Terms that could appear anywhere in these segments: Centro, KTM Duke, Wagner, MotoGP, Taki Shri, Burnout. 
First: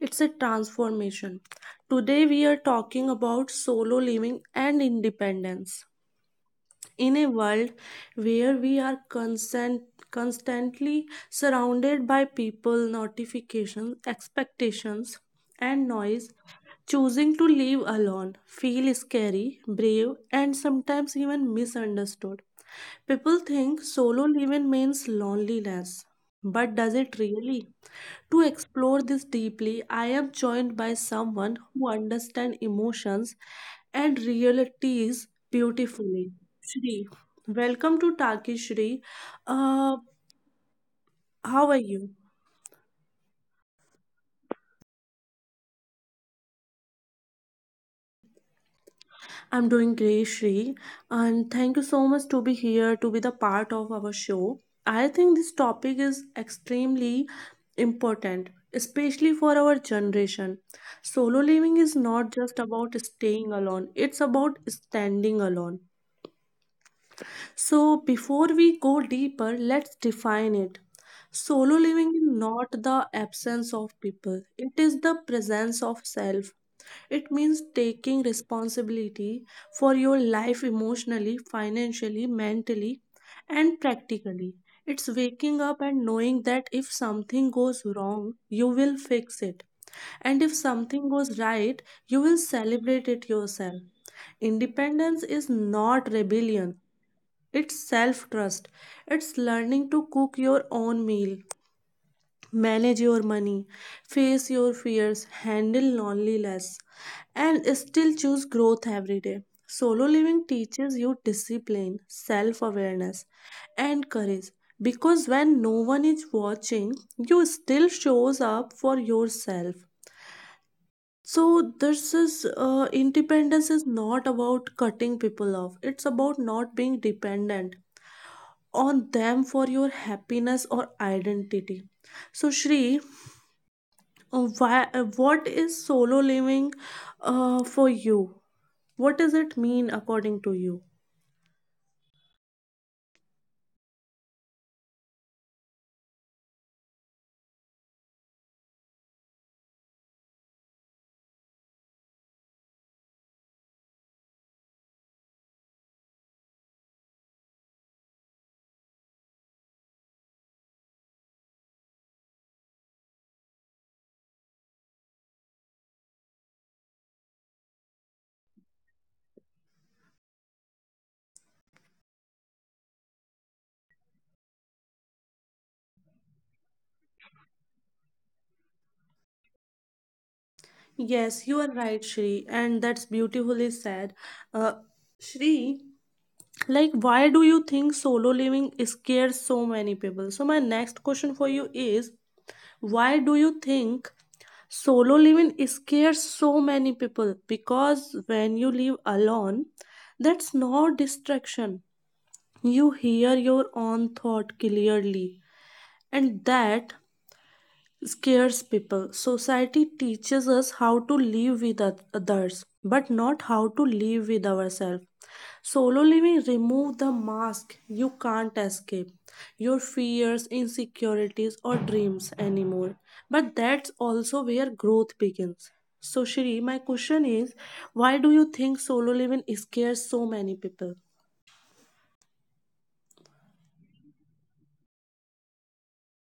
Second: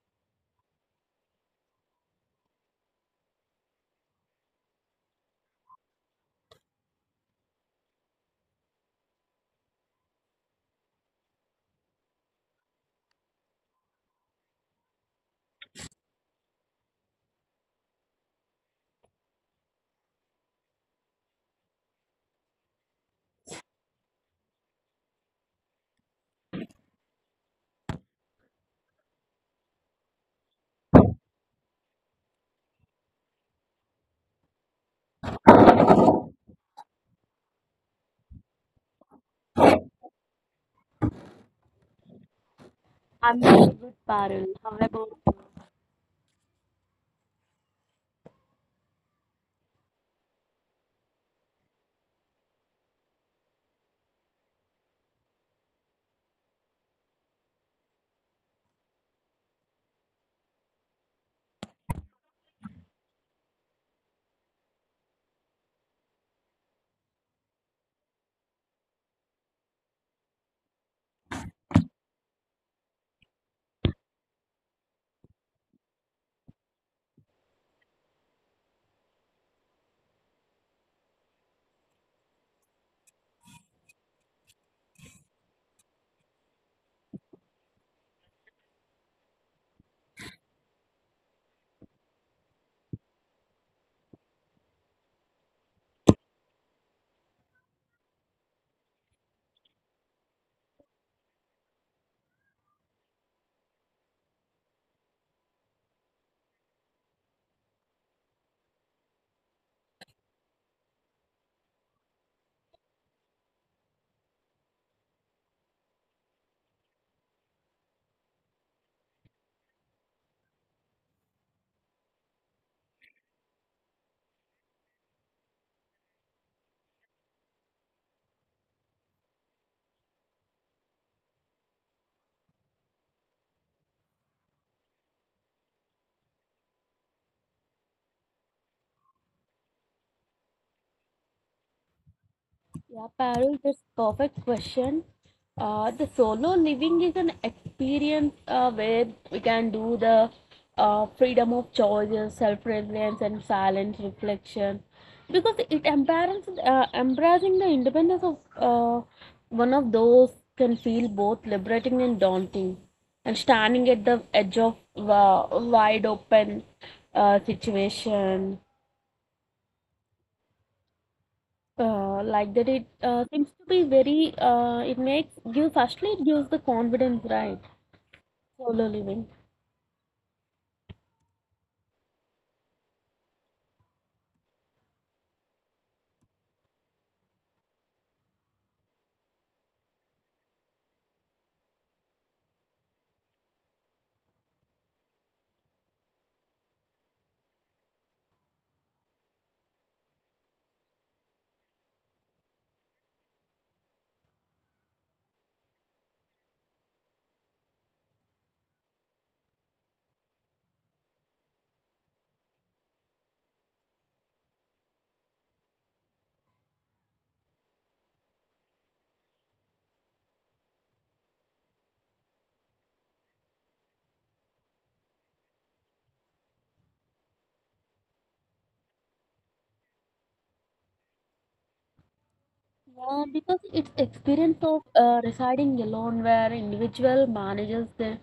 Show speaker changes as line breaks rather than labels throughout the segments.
It's a transformation. Today, we are talking about solo living and independence. In a world where we are constantly surrounded by people, notifications, expectations, and noise, choosing to live alone feels scary, brave, and sometimes even misunderstood. People think solo living means loneliness, but does it really? To explore this deeply, I am joined by someone who understands emotions and realities beautifully. Shri, welcome to Taki Shri. Uh, how are you?
I'm doing good, Parul. How about you?
I'm doing great, Shri, and thank you so much to be here to be the part of our show. I think this topic is extremely important, especially for our generation. Solo living is not just about staying alone; it's about standing alone. So, before we go deeper, let's define it. Solo living is not the absence of people, it is the presence of self. It means taking responsibility for your life emotionally, financially, mentally, and practically. It's waking up and knowing that if something goes wrong, you will fix it. And if something goes right, you will celebrate it yourself. Independence is not rebellion, it's self trust. It's learning to cook your own meal, manage your money, face your fears, handle loneliness, and still choose growth every day. Solo living teaches you discipline, self awareness, and courage because when no one is watching, you still shows up for yourself. So this is independence is not about cutting people off. It's about not being dependent on them for your happiness or identity. So, Shri, what is solo living for you? What does it mean according to you?
Yeah, Parul, that's perfect question. The solo living is an experience where we can do the freedom of choices, self-reliance, and silent reflection, because it embracing the independence of one of those can feel both liberating and daunting, and standing at the edge of wide open situation. Like that it seems to be very it gives the confidence, right? Solo living.
Yes, you are right, Shri, and that's beautifully said. Uh, Shri, like, why do you think solo living scares so many people? So, my next question for you is why do you think solo living scares so many people because when you live alone, that's no distraction. You hear your own thought clearly, and that scares people. Society teaches us how to live with others, but not how to live with ourselves. Solo living remove the mask, you can't escape your fears, insecurities, or dreams anymore, but that's also where growth begins. So Shri, my question is, why do you think solo living scares so many people?
Yeah, because it's experience of residing alone where individual manages their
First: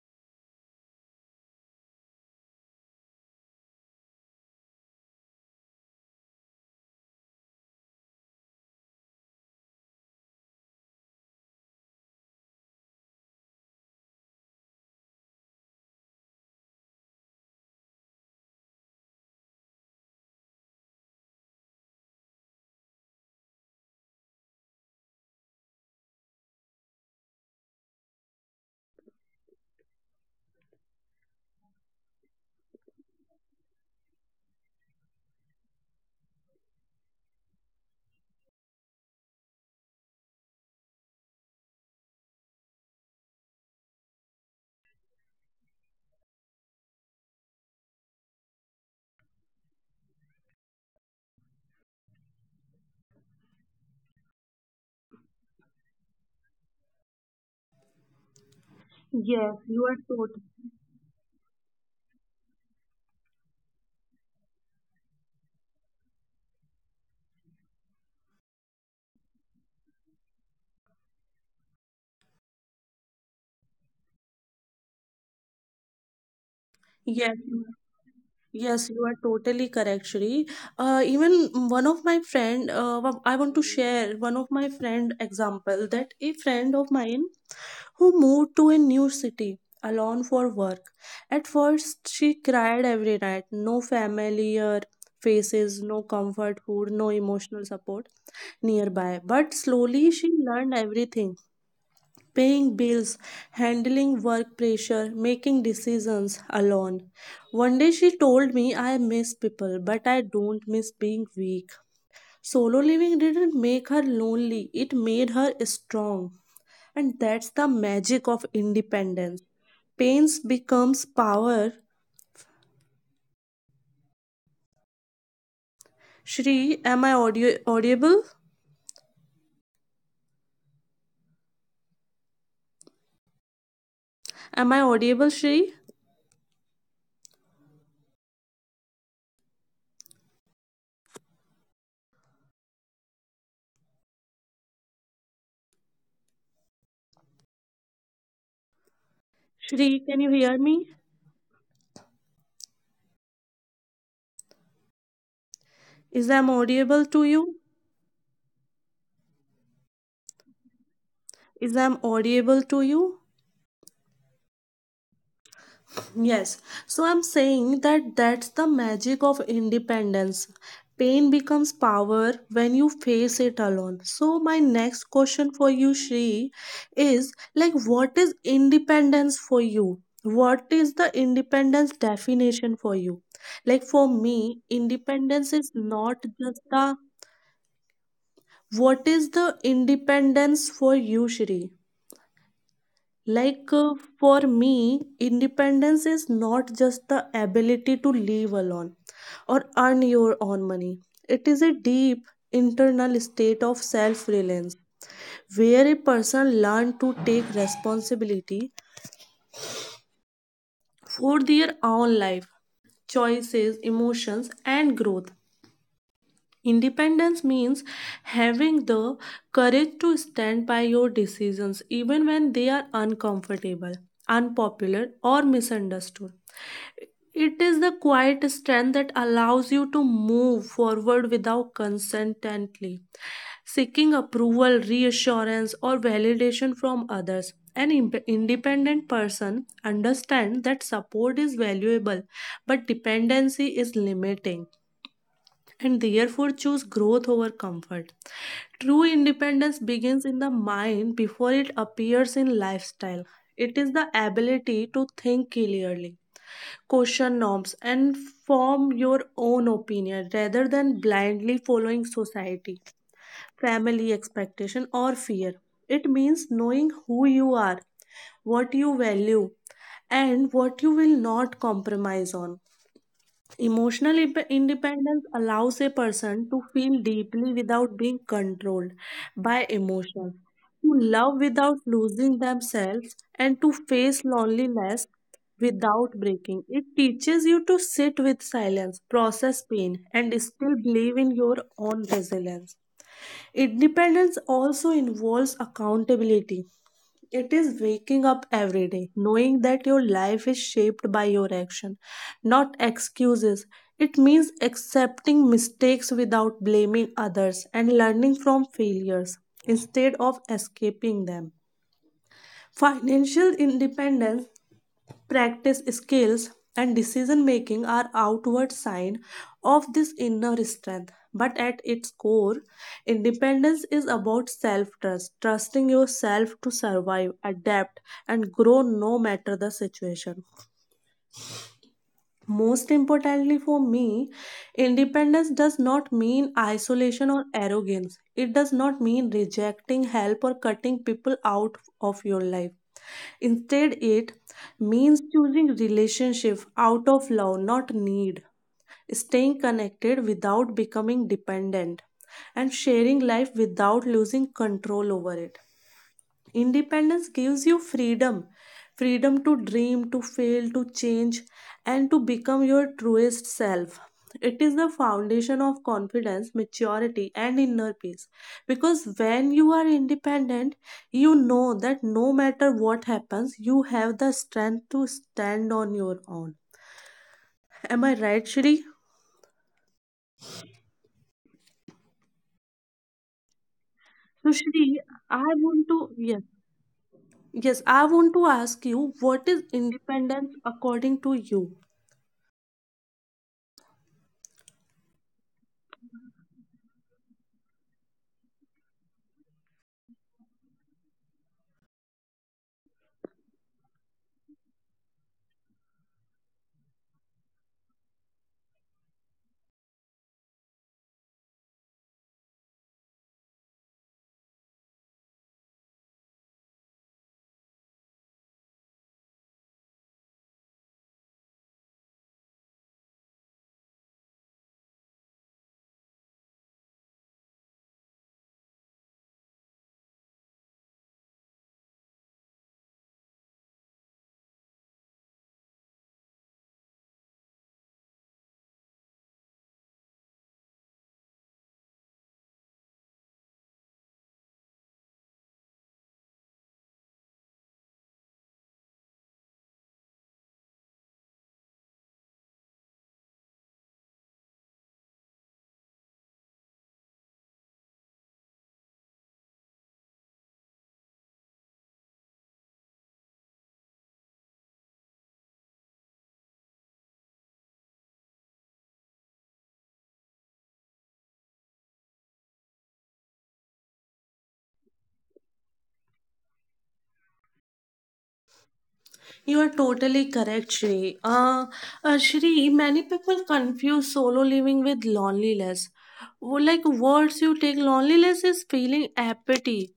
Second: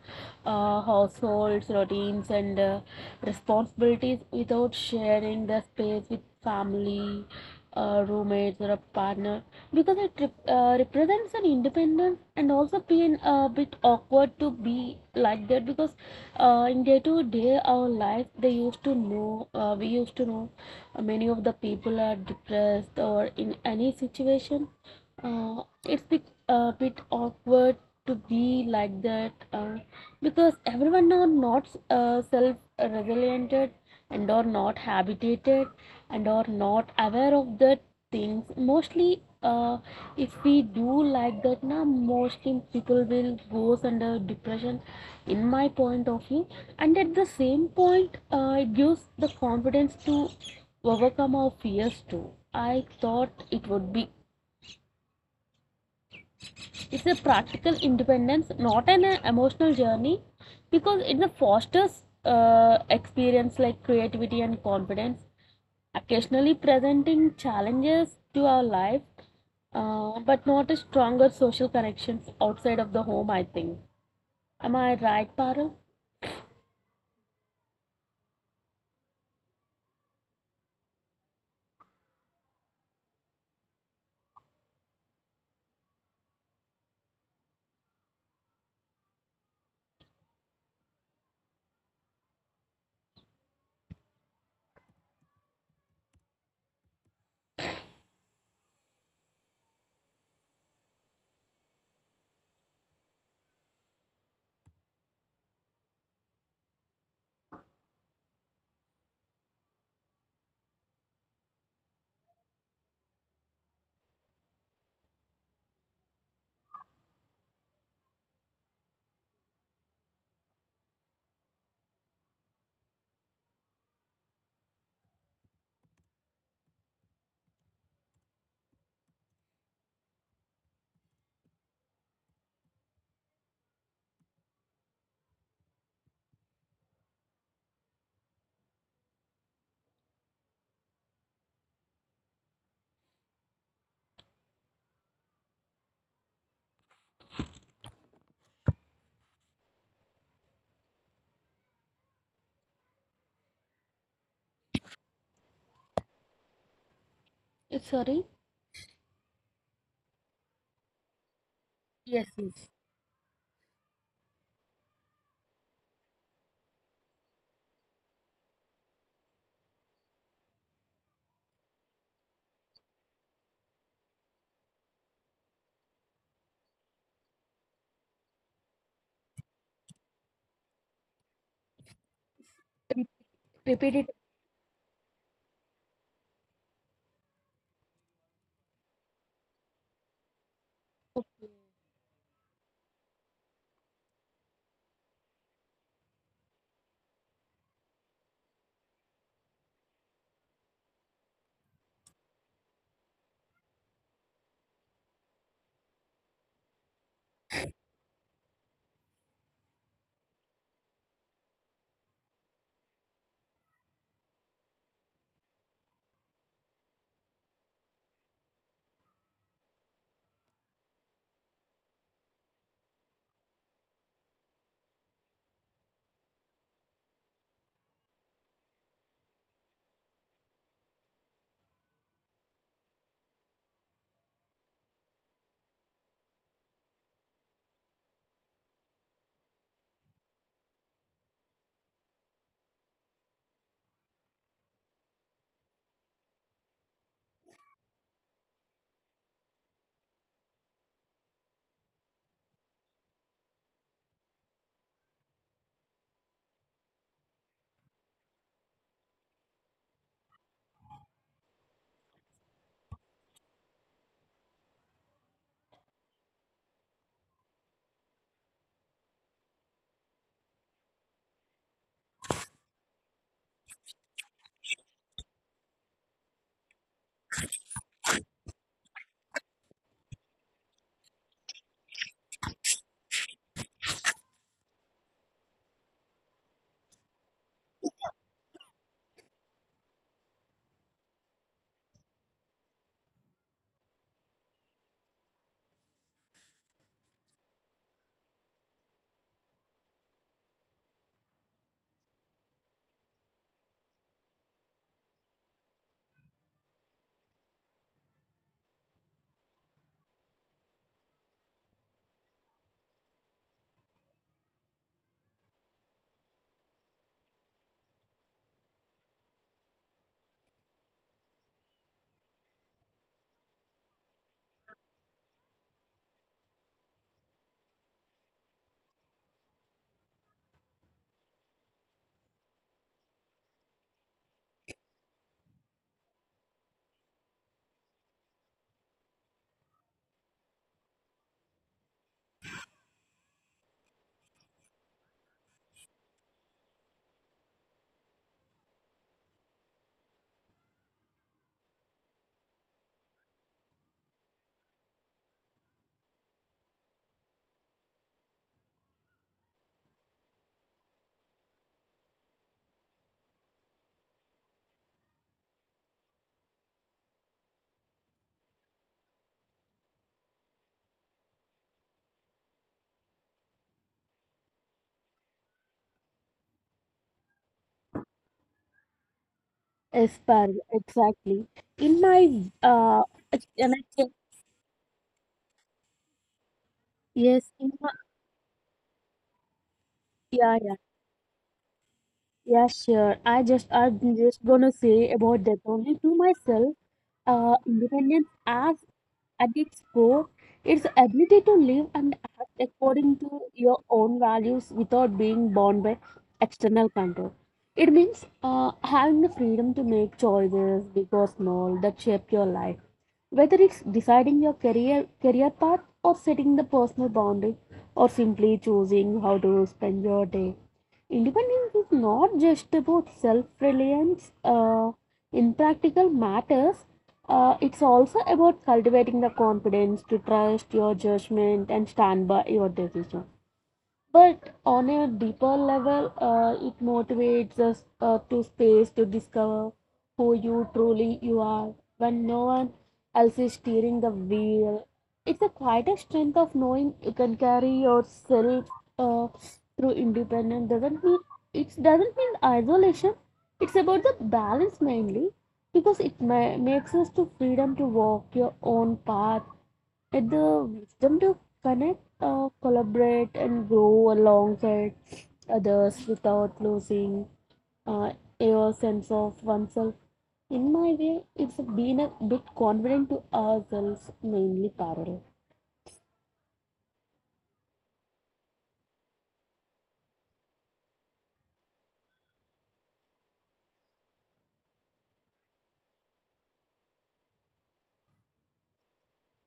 households, routines, and responsibilities without sharing the space with family, roommates, or a partner. Because it represents an independence and also being a bit awkward to be like that because in day-to-day our life they used to know we used to know many of the people are depressed or in any situation. It's a bit awkward to be like that, because everyone are not self resilient and are not habituated and are not aware of the things mostly. If we do like that now, mostly people will goes under depression, in my point of view. And at the same point, it gives the confidence to overcome our fears too. I thought it would be, it's a practical independence, not an
Yes, you
emotional
are totally.
journey, because it fosters experience like creativity and confidence, occasionally presenting challenges to our life, but not a stronger social connections outside of the home. I think, am I right, Parul?
Yes. Yes, you are totally correct, Shri. Even one of my friend, I want to share one of my friend example, that a friend of mine who moved to a new city alone for work. At first, she cried every night, no familiar faces, no comfort food, no emotional support nearby. But slowly, she learned everything, paying bills, handling work pressure, making decisions alone. One day she told me, I miss people, but I don't miss being weak. Solo living didn't make her lonely, it made her strong. And that's the magic of independence. Pains becomes power. Shri, am I audio audible? Am I audible, Shri? Shri, can you hear me? Is I'm audible to you?
Eh, sorry.
Is I'm
Yes,
audible to
yes.
you? Yes, so I'm saying that that's the magic of independence. Pain becomes power when you face it alone. So my next question for you, Shri, is like what is independence for you? What is the independence definition for you?
Re-
Like for
Repeat it.
me, independence is not just the What is the independence for you, Shri? Like for me, independence is not just the ability to live alone or earn your own money. It is a deep internal state of self reliance where a person learns to take responsibility for their own life, choices, emotions, and growth. Independence means having the courage to stand by your decisions even when they are uncomfortable, unpopular, or misunderstood. It is the quiet strength that allows you to move forward without consentently seeking approval, reassurance, or validation from others. An independent person understands that support is valuable, but dependency is limiting and therefore choose growth over comfort. True independence begins in the mind before it appears in lifestyle. It is the ability to think clearly, question norms, and form your own opinion rather than blindly following society, family expectation, or fear. It means knowing who you are, what you value, and what you will not compromise on. Emotional independence allows a person to feel deeply without being controlled by emotions, to love without losing themselves, and to face loneliness without breaking. It teaches you to sit with silence, process pain, and still believe in your own resilience. Independence also involves accountability. It is waking up every day, knowing that your life is shaped by your action, not excuses. It means accepting mistakes without blaming others and learning from failures instead of escaping them. Financial independence, practice skills, and decision making are outward sign of this inner strength, but at its core independence is about self trust, trusting yourself to survive, adapt, and grow no matter the situation. Most importantly for me, independence does not mean isolation or arrogance. It does not mean rejecting help or cutting people out of your life. Instead, it means choosing relationship out of love, not need, staying connected without becoming dependent, and sharing life without losing control over it. Independence gives you freedom, freedom to dream, to fail, to change, and to become your truest self. It is the foundation of confidence, maturity, and inner peace. Because when you are independent, you know that no matter what happens, you have the strength to stand on your own. Am I right, Shri?
Yes, Parul, exactly. In my ex- and I can-
So, Shri, I want to, yes,
yes,
yes,
in
I
my,
want to ask you what is independence
yeah, yeah.
according to you?
Yeah, sure. I'm just gonna say about that only to myself. Independence, as at its core, its ability to live and act according to your own values without being bound by external control. It means having the freedom to make choices, big or small, that shape your life. Whether it's deciding your career path or setting the personal boundary or simply choosing how to spend your day. Independence is not just about self reliance, in practical matters. It's also about cultivating the confidence to trust your judgment and stand by your decision. But on a deeper level, it motivates us to space to discover who you truly you are when no one else is steering the wheel. It's a quieter strength of knowing you can carry yourself uh, through independence. Doesn't mean it doesn't mean isolation. It's about the balance mainly, because it makes us to freedom to walk your own path at the wisdom to connect, collaborate, and grow alongside others without losing uh, your sense of oneself. In my way, it's been a bit confident to ourselves, mainly parallel.
You are totally correct, Shri. Shri, many people confuse solo living with loneliness. Like words you take, loneliness is feeling apathy,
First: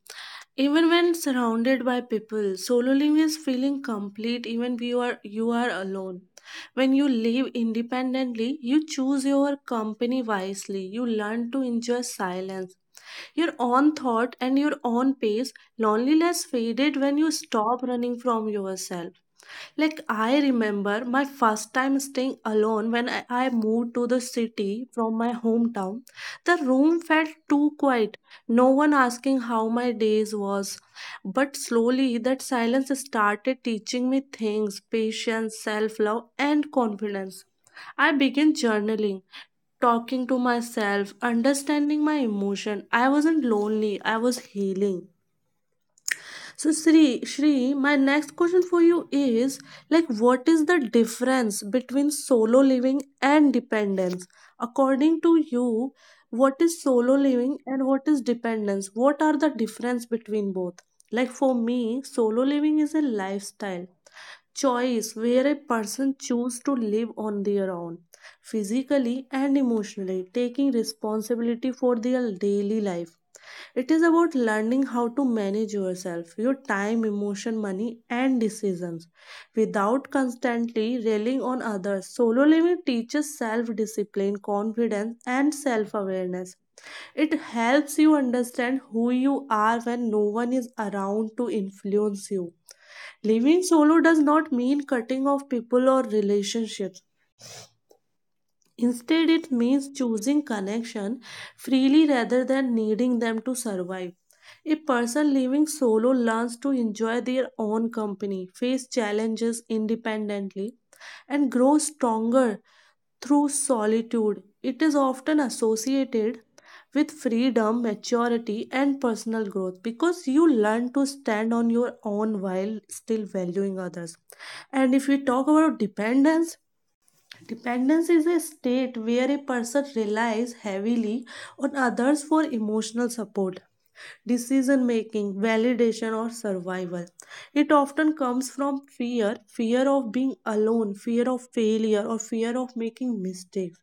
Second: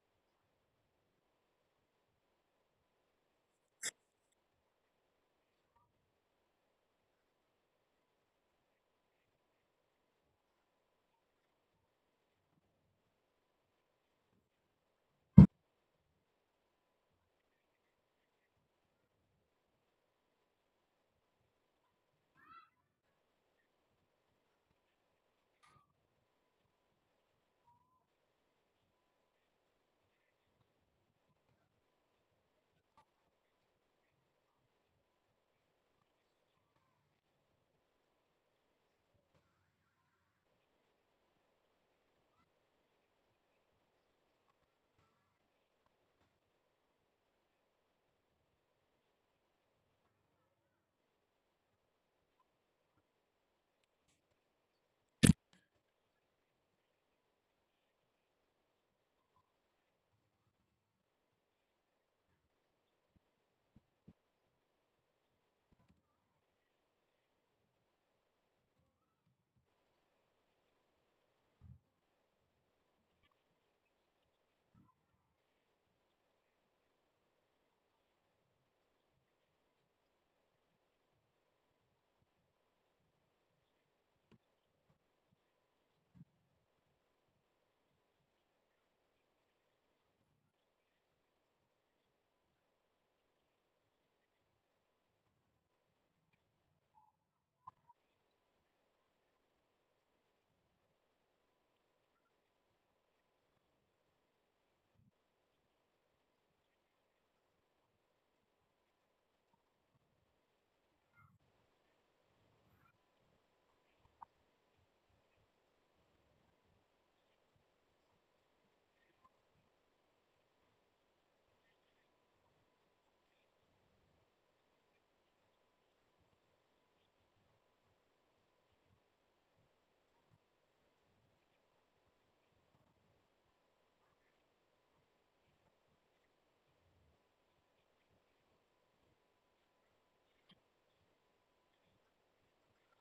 even when surrounded by people. Solo living is feeling complete, even if you are alone. When you live independently, you choose your company wisely. You learn to enjoy silence, your own thought, and your own pace. Loneliness faded when you stop running from yourself. Like I remember my first time staying alone, when I moved to the city from my hometown. The room felt too quiet, no one asking how my days was. But slowly that silence started teaching me things, patience, self-love, and confidence. I began journaling, talking to myself, understanding my emotion. I wasn't lonely, I was healing. So Shri, my next question for you is like what is the difference between solo living and dependence? According to you, what is solo living and what is dependence? What are the difference between both? Like for me, solo living is a lifestyle choice where a person choose to live on their own physically and emotionally, taking responsibility for their daily life. It is about learning how to manage yourself, your time, emotion, money, and decisions without constantly relying on others. Solo living teaches self discipline, confidence, and self awareness. It helps you understand who you are when no one is around to influence you. Living solo does not mean cutting off people or relationships. Instead, it means choosing connection freely rather than needing them to survive. A person living solo learns to enjoy their own company, face challenges independently, and grow stronger through solitude. It is often associated with freedom, maturity, and personal growth because you learn to stand on your own while still valuing others. And if we talk about dependence, dependence is a state where a person relies heavily on others for emotional support, decision making, validation, or survival. It often comes from fear, fear of being alone, fear of failure, or fear of making mistakes.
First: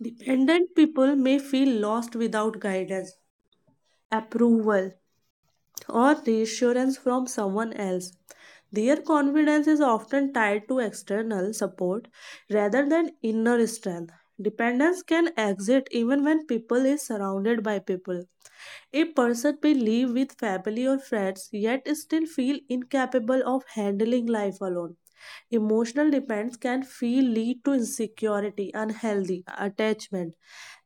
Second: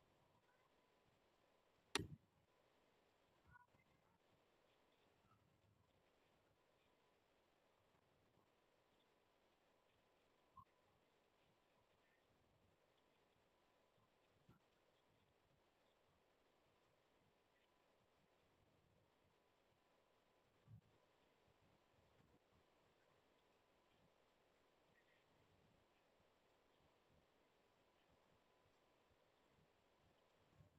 Dependent people may feel lost without guidance, approval, or reassurance from someone else. Their confidence is often tied to external support rather than inner strength. Dependence can exist even when people is surrounded by people. A person may live with family or friends yet still feel incapable of handling life alone. Emotional dependence can feel lead to insecurity, unhealthy attachment,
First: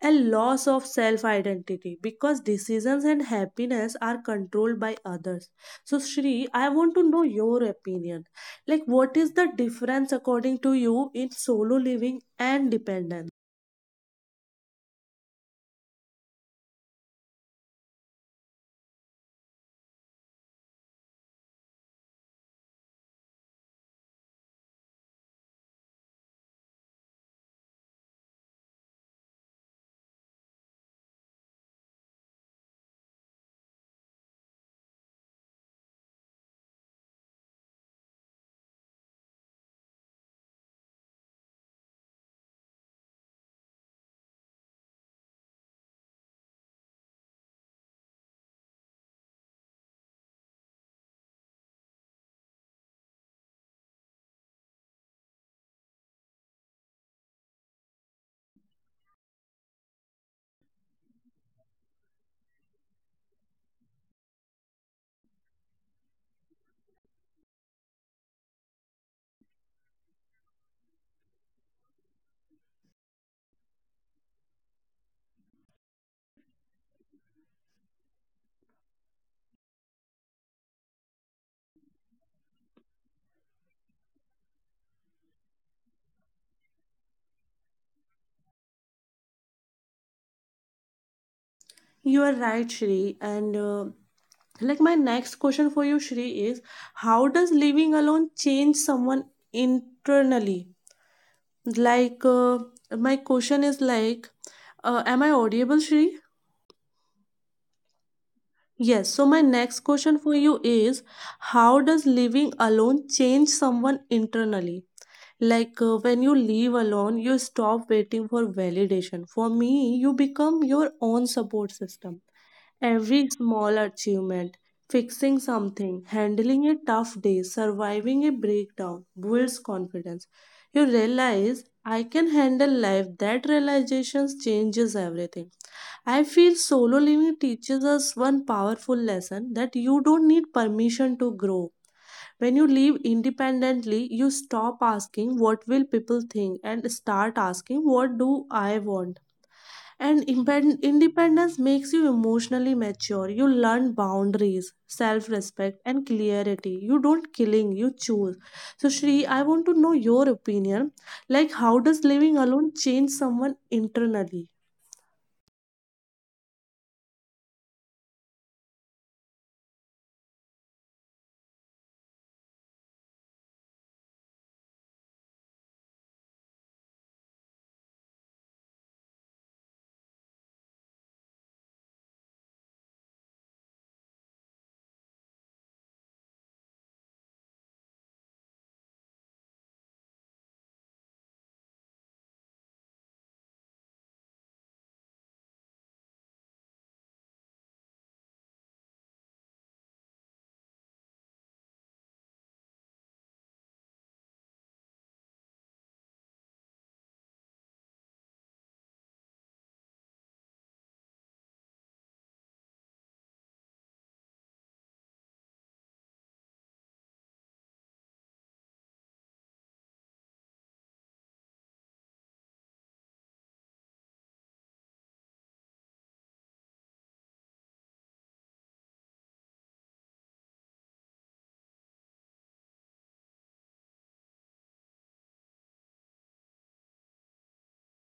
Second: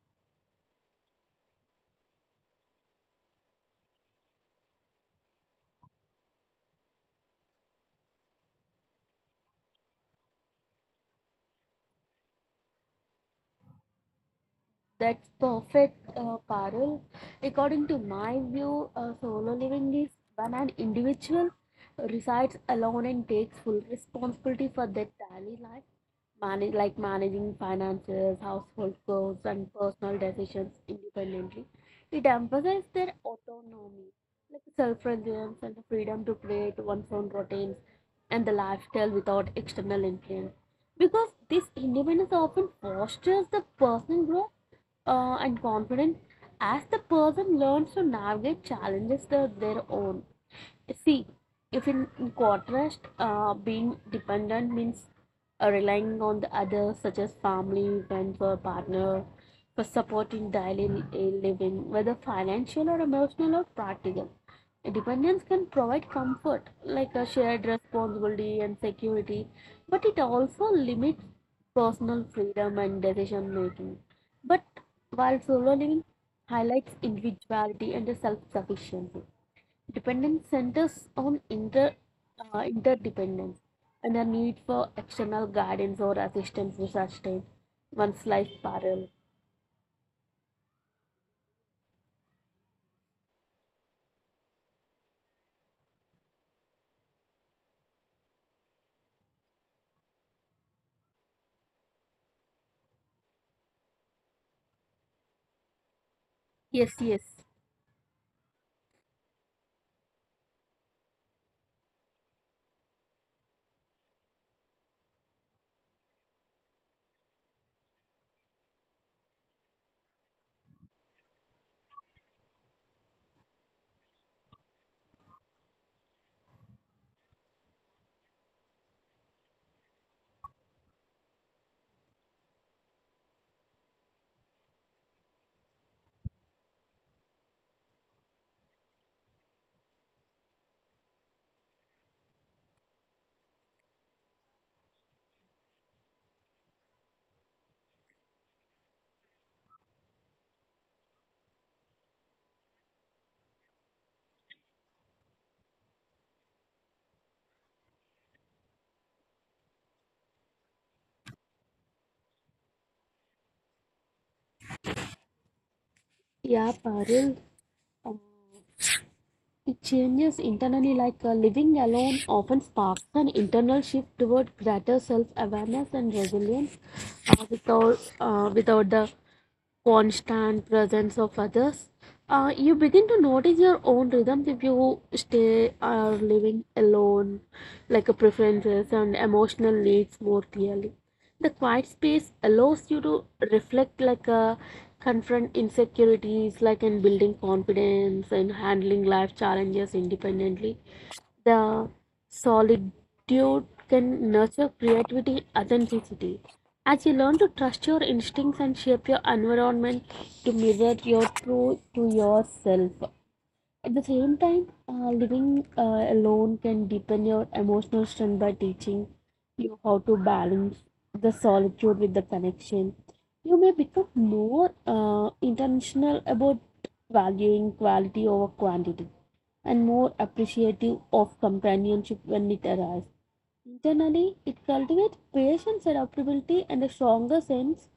and loss of self identity because decisions and happiness are controlled by others. So, Shri, I want to know your opinion. Like, what is the difference according to you in solo living and dependence?
That's perfect, Parul. According to my view, solo living is when an individual resides alone and takes full responsibility for their daily life, manage, like managing finances, household chores, and personal decisions independently. It emphasizes their autonomy, like self-reliance and the freedom to create one's own routines and the lifestyle without external influence. Because this independence often fosters the personal growth and confident as the person learns to navigate challenges of their own. See, if in, in contrast, being dependent means relying on the others, such as family, friends, or partner, for supporting daily living, whether financial or emotional or practical. Dependence can provide comfort, like a shared responsibility and security, but it also limits personal freedom and decision making. But while solo living highlights individuality and self sufficiency. Dependence centers on interdependence and the need for external guidance or assistance to sustain one's life, parallel.
You are right, Shri. And like my next question for you, Shri, is how does living alone change someone internally? Like my question is like, am I
Yes,
audible, Shri?
yes.
Yes, so my next question for you is how does living alone change someone internally? Like when you live alone, you stop waiting for validation. For me, you become your own support system. Every small achievement, fixing something, handling a tough day, surviving a breakdown builds confidence. You realize I can handle life. That realization changes everything. I feel solo living teaches us one powerful lesson, that you don't need permission to grow. When you live independently, you stop asking what will people think and start asking what do I want. And independence makes you emotionally mature. You learn boundaries, self respect, and clarity. You don't killing, you choose. So, Shri, I want to know your opinion. Like, how does living alone change someone internally?
Yeah, parallel. Uh, it changes internally like living alone often sparks an internal shift toward greater self awareness and resilience, without the constant presence of others. You begin to notice your own rhythms if you stay or living alone, like preferences and emotional needs more clearly. The quiet space allows you to reflect, like, confront insecurities, like in building confidence and handling life challenges independently. The Solitude can nurture creativity, authenticity, as you learn to trust your instincts and shape your environment to mirror your true to yourself. At the same time, living alone can deepen your emotional strength by teaching you how to balance the solitude with the connection. You may become more intentional about valuing quality over quantity and more appreciative of companionship when it arrives. Internally, it cultivates patience, adaptability, and a stronger sense,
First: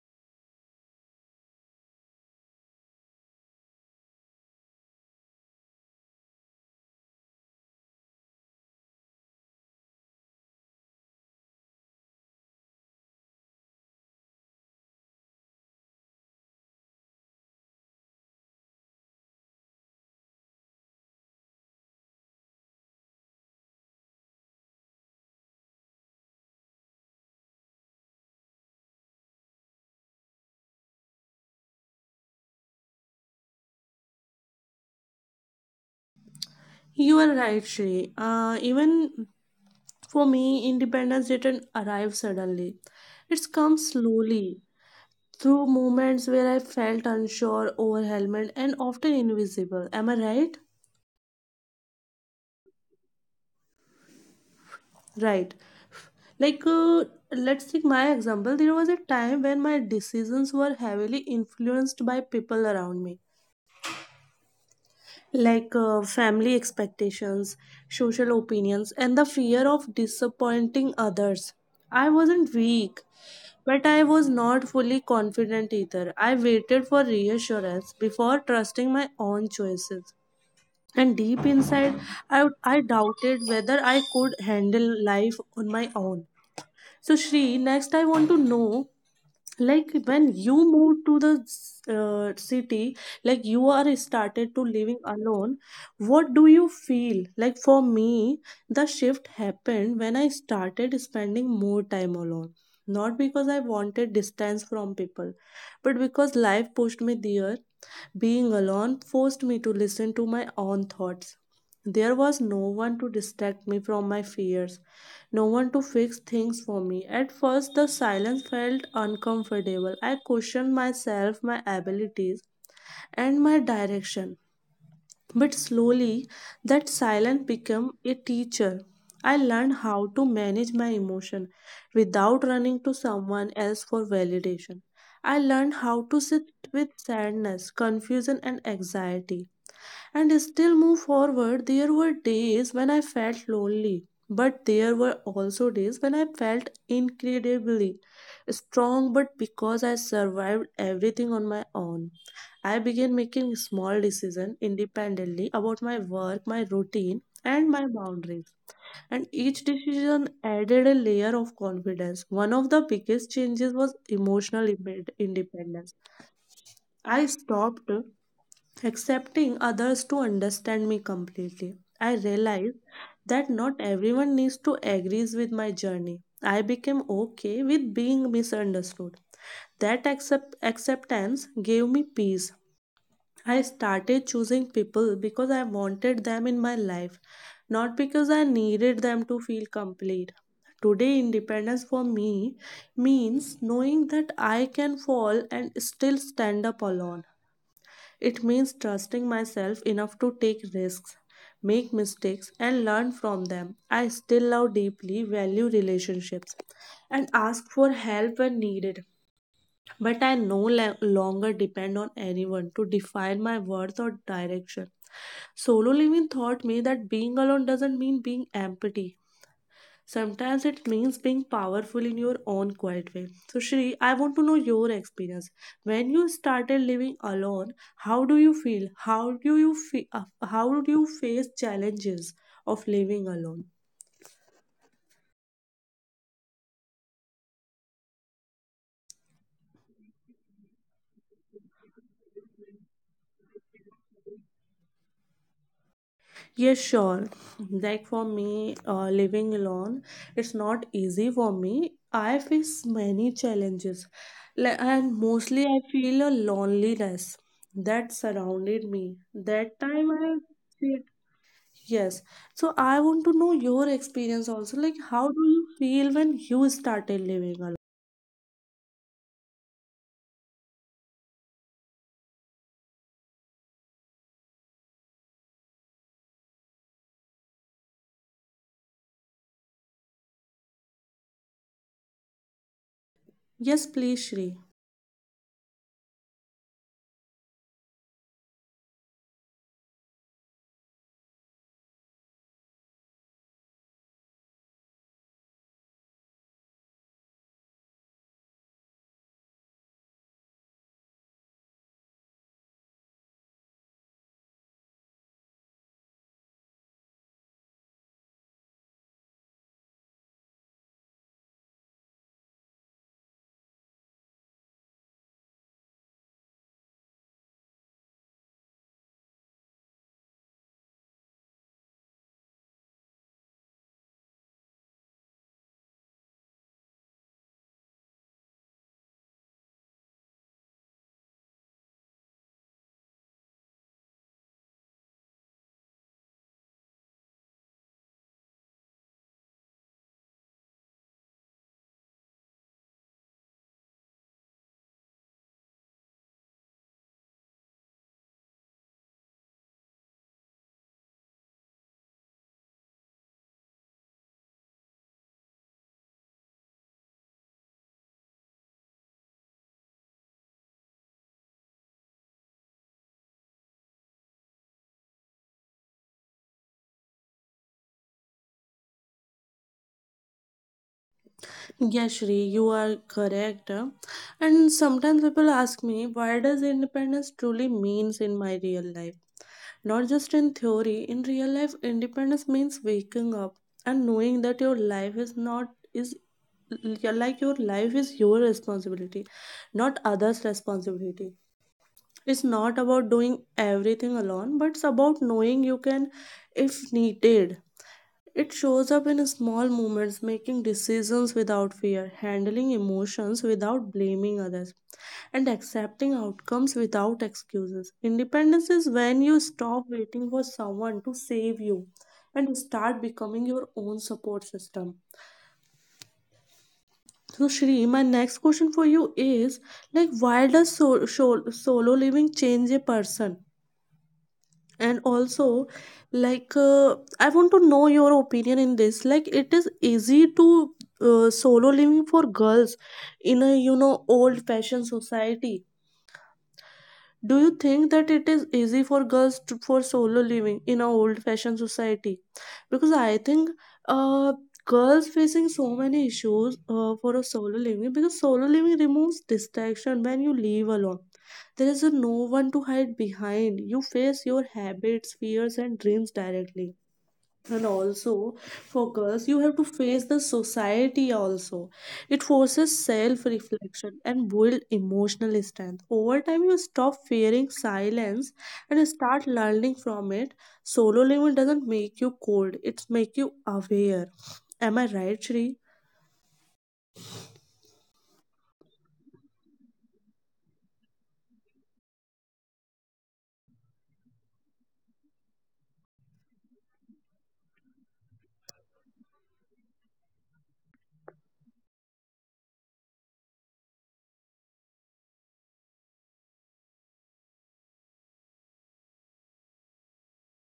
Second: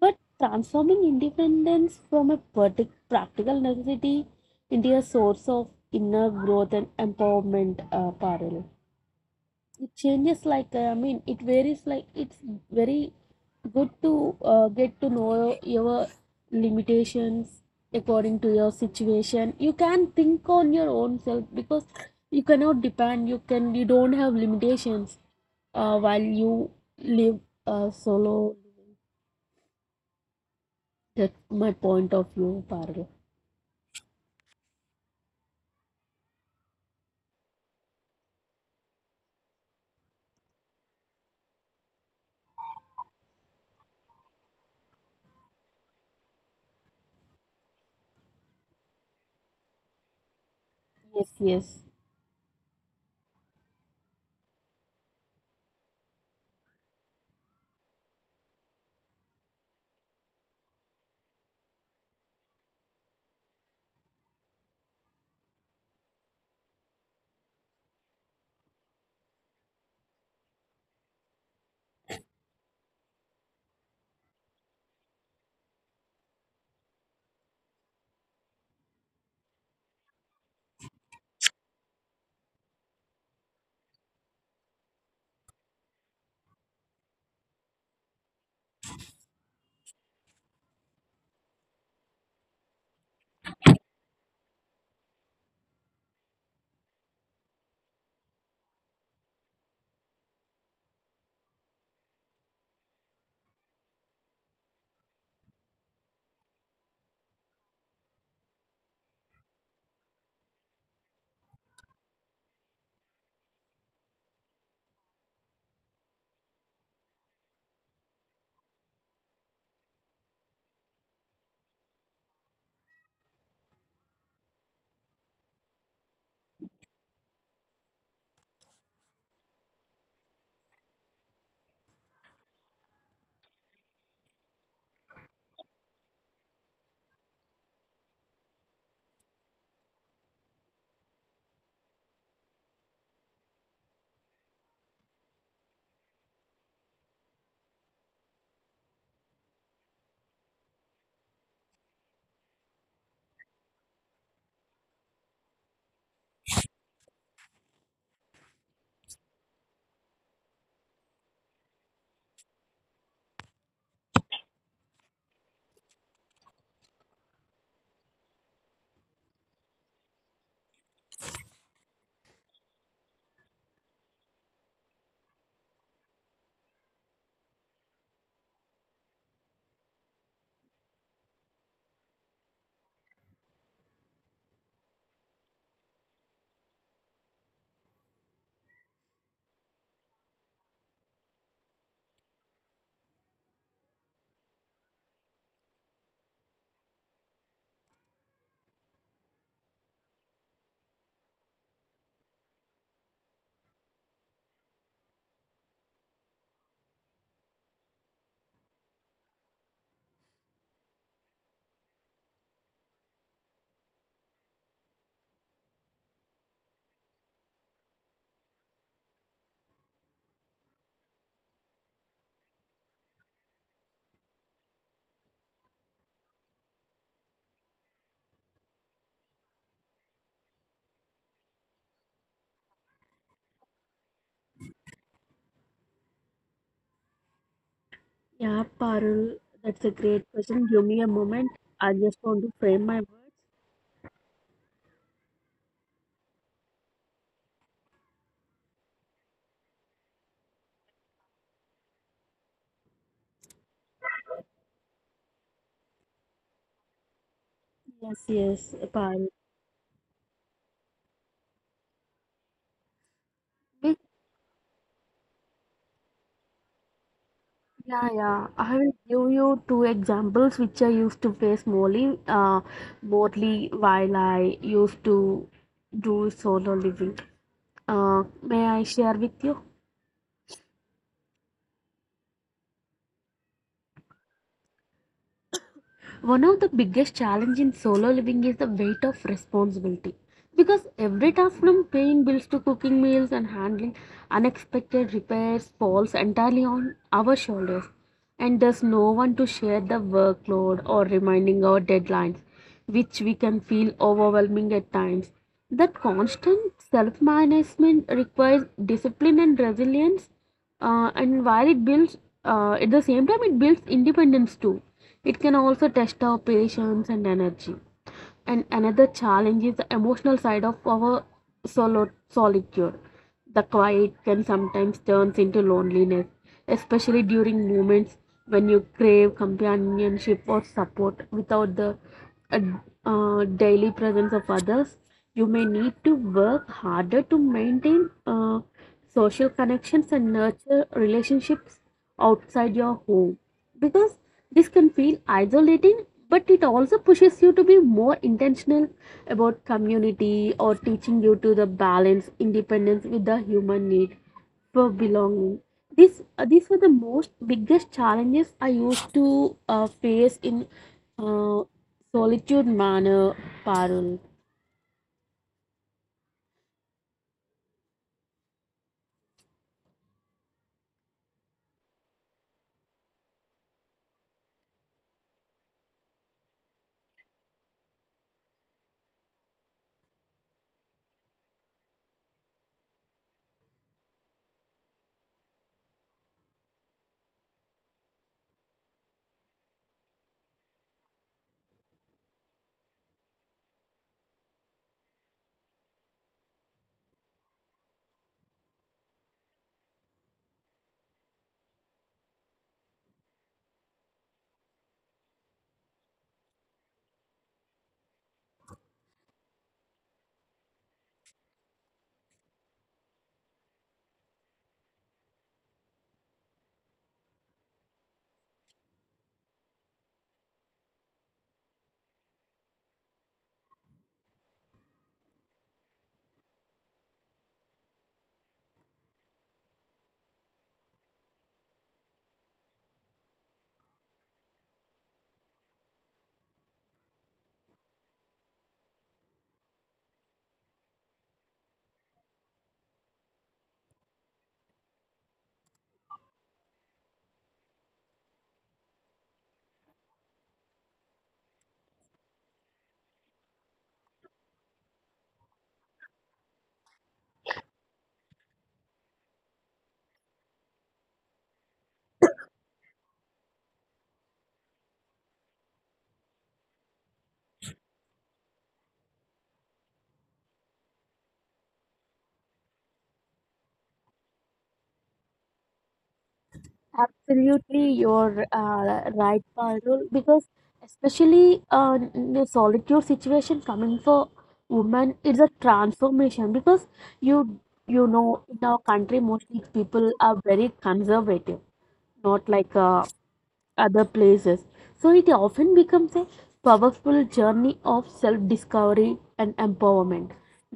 but transforming independence from a practical necessity into a source of inner growth and empowerment, parallel. It changes like, I mean, it varies, like, it's very good to get to know your limitations. According to your situation, you can think on your own self, because you cannot depend, you don't have limitations, while you live solo. That's my point of view, parallel.
You are right, Shri. Even for me, independence didn't arrive suddenly. It's come slowly through moments where I felt unsure, overwhelmed, and often invisible. Am I right?
Yes, yes.
Right. Like, let's take my example. There was a time when my decisions were heavily influenced by people around me, like family expectations, social opinions, and the fear of disappointing others. I wasn't weak, but I was not fully confident either. I waited for reassurance before trusting my own choices. And deep inside, I doubted whether I could handle life on my own. So, Shri, next I want to know like when you move to the city, like you are started to living alone, what do you feel? Like for me, the shift happened when I started spending more time alone, not because I wanted distance from people, but because life pushed me there. Being alone forced me to listen to my own thoughts. There was no one to distract me from my fears, no one to fix things for me. At first, the silence felt uncomfortable. I questioned myself, my abilities, and my direction. But slowly, that silence became a teacher. I learned how to manage my emotion without running to someone else for validation. I learned how to sit with sadness, confusion, and anxiety and still move forward. There were days when I felt lonely, but there were also days when I felt incredibly strong. But because I survived everything on my own, I began making small decisions independently about my work, my routine, and my boundaries. And each decision added a layer of confidence. One of the biggest changes was emotional independence. I stopped accepting others to understand me completely. I realized that not everyone needs to agrees with my journey. I became okay with being misunderstood. That acceptance gave me peace. I started choosing people because I wanted them in my life, not because I needed them to feel complete. Today, independence for me means knowing that I can fall and still stand up alone. It means trusting myself enough to take risks, make mistakes, and learn from them. I still love deeply, value relationships, and ask for help when needed. But I no longer depend on anyone to define my worth or direction. Solo living taught me that being alone doesn't mean being empty. Sometimes it means being powerful in your own quiet way. So, Shri, I want to know your experience. When you started living alone, how do you feel? How do you face challenges of living alone?
Yeah, Parul, that's a great question. Give me a moment. I just want to frame my words.
Yes, sure. Like for me, living alone, it's not easy for me. I face many challenges, like, and mostly I feel a loneliness
Yes,
that
yes,
surrounded
Parul.
me. That time I— yes. So I want to know your experience also. Like, how do you feel when you started
Yeah,
living alone?
yeah. I will give you two examples which I used to face mostly while I used to do solo living. May I share with you?
Yes, please, Shri.
One of the biggest challenges in solo living is the weight of responsibility. Because every task, from paying bills to cooking meals and handling unexpected repairs, falls entirely on our shoulders. And there's no one to share the workload or reminding our deadlines, which we can feel overwhelming at times. That constant self management requires discipline and resilience, and while it builds, at the same time, it builds independence too. It can also test our patience and energy. And another challenge is the emotional side of our solo- solitude. The quiet can sometimes turn into loneliness, especially during moments when you crave companionship or support without the a, daily presence of others. You may need to work harder to maintain social connections and nurture relationships outside your home, because this can feel isolating, but it also pushes you to be more intentional about community or teaching you to the balance independence with the human need for belonging. This these were the most biggest challenges I used to face in uh, solitude manner, Parul.
Yes, Shri, you are correct, huh? And sometimes people ask me, why does independence truly means in my real life? Not just in theory, in real life, independence means waking up and knowing that your life is not is like your life is your responsibility, not others' responsibility. It's not about doing everything alone, but it's about knowing you can if needed. It shows up in small moments, making decisions without fear, handling emotions without blaming others, and accepting outcomes without excuses. Independence is when you stop waiting for someone to save you and start becoming your own support system. So, Shri, my next question for you is, like, why does solo living change a person? And also, like I want to know your opinion in this. Like, it is easy to solo living for girls in a, you know, old fashioned society. Do you think that it is easy for girls to, for solo living in a old-fashioned society? Because I think uh, girls facing so many issues for a solo living, because solo living removes distraction. When you live alone, there is no one to hide behind. You face your habits, fears, and dreams directly. And also, for girls, you have to face the society also. It forces self reflection and build emotional strength. Over time, you stop fearing silence and start learning from it. Solo living doesn't make you cold, it's make you aware. Am I right, Shri?
Absolutely, you're right, Parul, because especially in a solitude situation coming for women, it's a transformation because you you know in our country mostly people are very conservative, not like other places. So it often becomes a powerful journey of self discovery and empowerment.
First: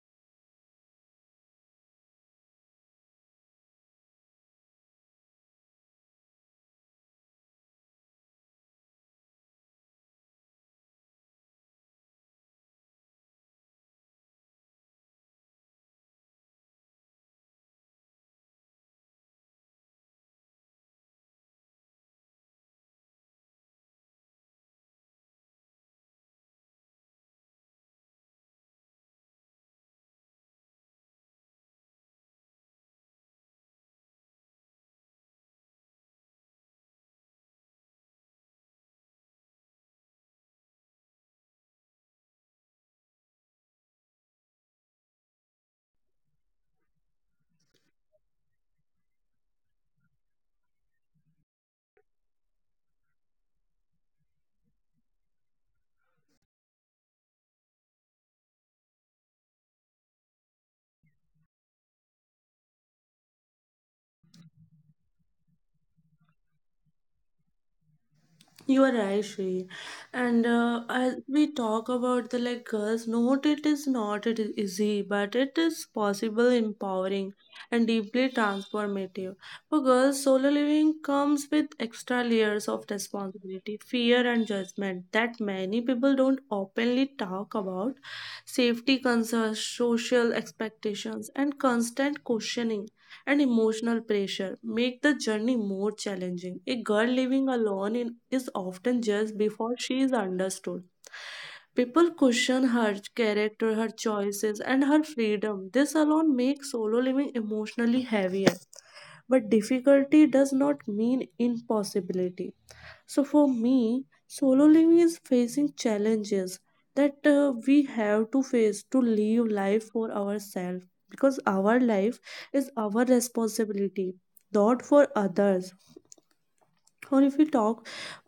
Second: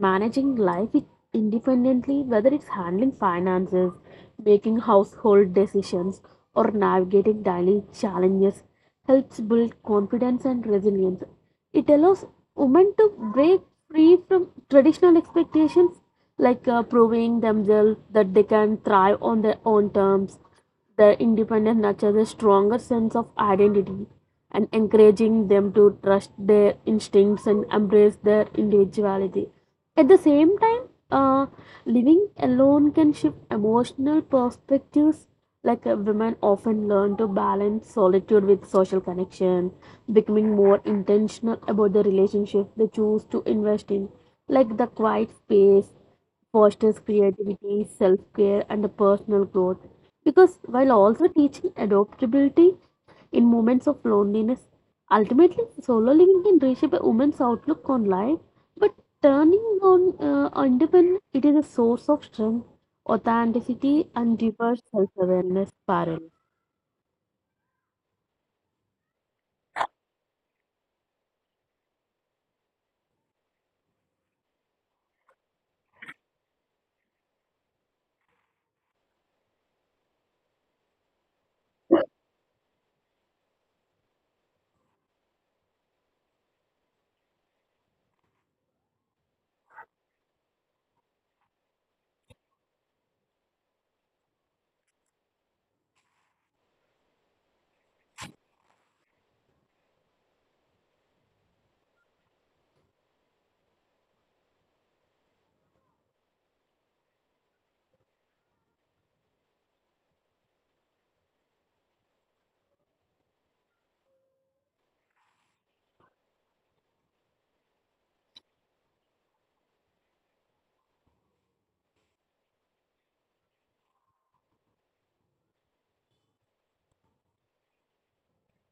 Managing life independently, whether it's handling finances, making household decisions, or navigating daily challenges, helps build confidence and resilience. It allows women to break free from traditional expectations, like proving themselves that they can thrive on their own terms, their independent nature, a stronger sense of identity, and encouraging them to trust their instincts and embrace their individuality. At the same time, living alone can shift emotional perspectives. Like, women often learn to balance solitude with social connection, becoming more intentional about the relationship they choose to invest in, like the quiet space fosters creativity, self care, and personal growth. Because while also teaching adaptability in moments of loneliness, ultimately solo living can reshape a woman's outlook on life. But turning on independence, it is a source of strength, authenticity, and diverse self awareness. Parallel.
You are right, Shri. And as we talk about the like girls, note it is not it is easy, but it is possible, empowering, and deeply transformative. For girls, solo living comes with extra layers of responsibility, fear, and judgment that many people don't openly talk about. Safety concerns, social expectations, and constant questioning and emotional pressure make the journey more challenging. A girl living alone in, is often judged before she is understood. People question her character, her choices, and her freedom. This alone makes solo living emotionally heavier. But difficulty does not mean impossibility. So for me, solo living is facing challenges that we have to face to live life for ourselves, because our life is our responsibility, not for others. Or if we talk,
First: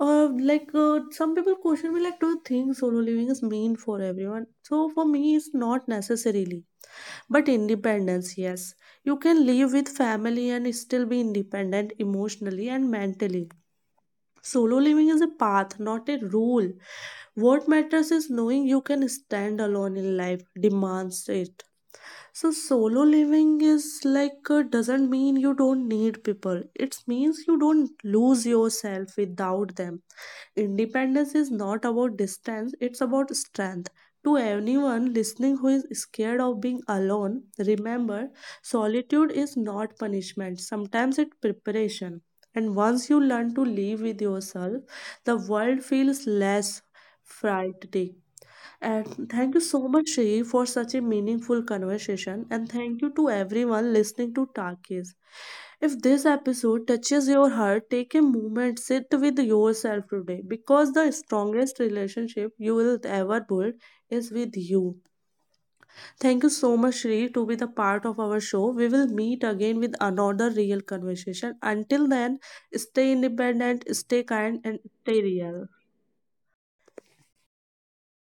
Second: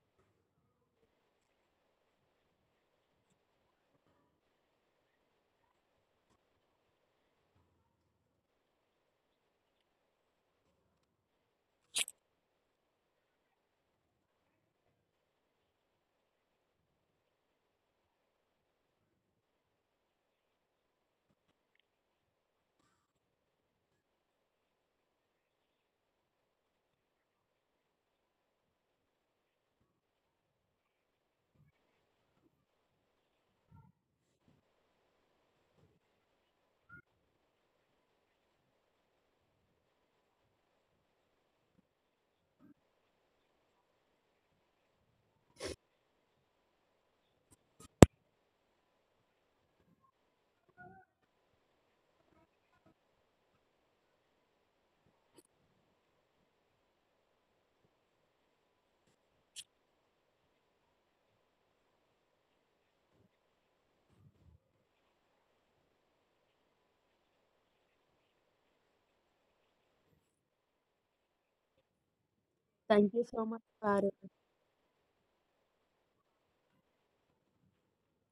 some people question me, like, do you think solo living is mean for everyone? So for me, it's not necessarily, but independence yes. You can live with family and still be independent emotionally and mentally. Solo living is a path, not a rule. What matters is knowing you can stand alone in life, demands it. So solo living is like doesn't mean you don't need people, it means you don't lose yourself without them. Independence is not about distance, it's about strength. To anyone listening who is scared of being alone, remember, solitude is not punishment, sometimes it's preparation. And once you learn to live with yourself, the world feels less frightening. And thank you so much, Shree, for such a meaningful conversation. And thank you to everyone listening to Takis. If this episode touches your heart, take a moment, sit with yourself today, because the strongest relationship you will ever build is with you. Thank you so much, Shree, to be the part of our show. We will meet again with another real conversation. Until then, stay independent, stay kind, and stay real.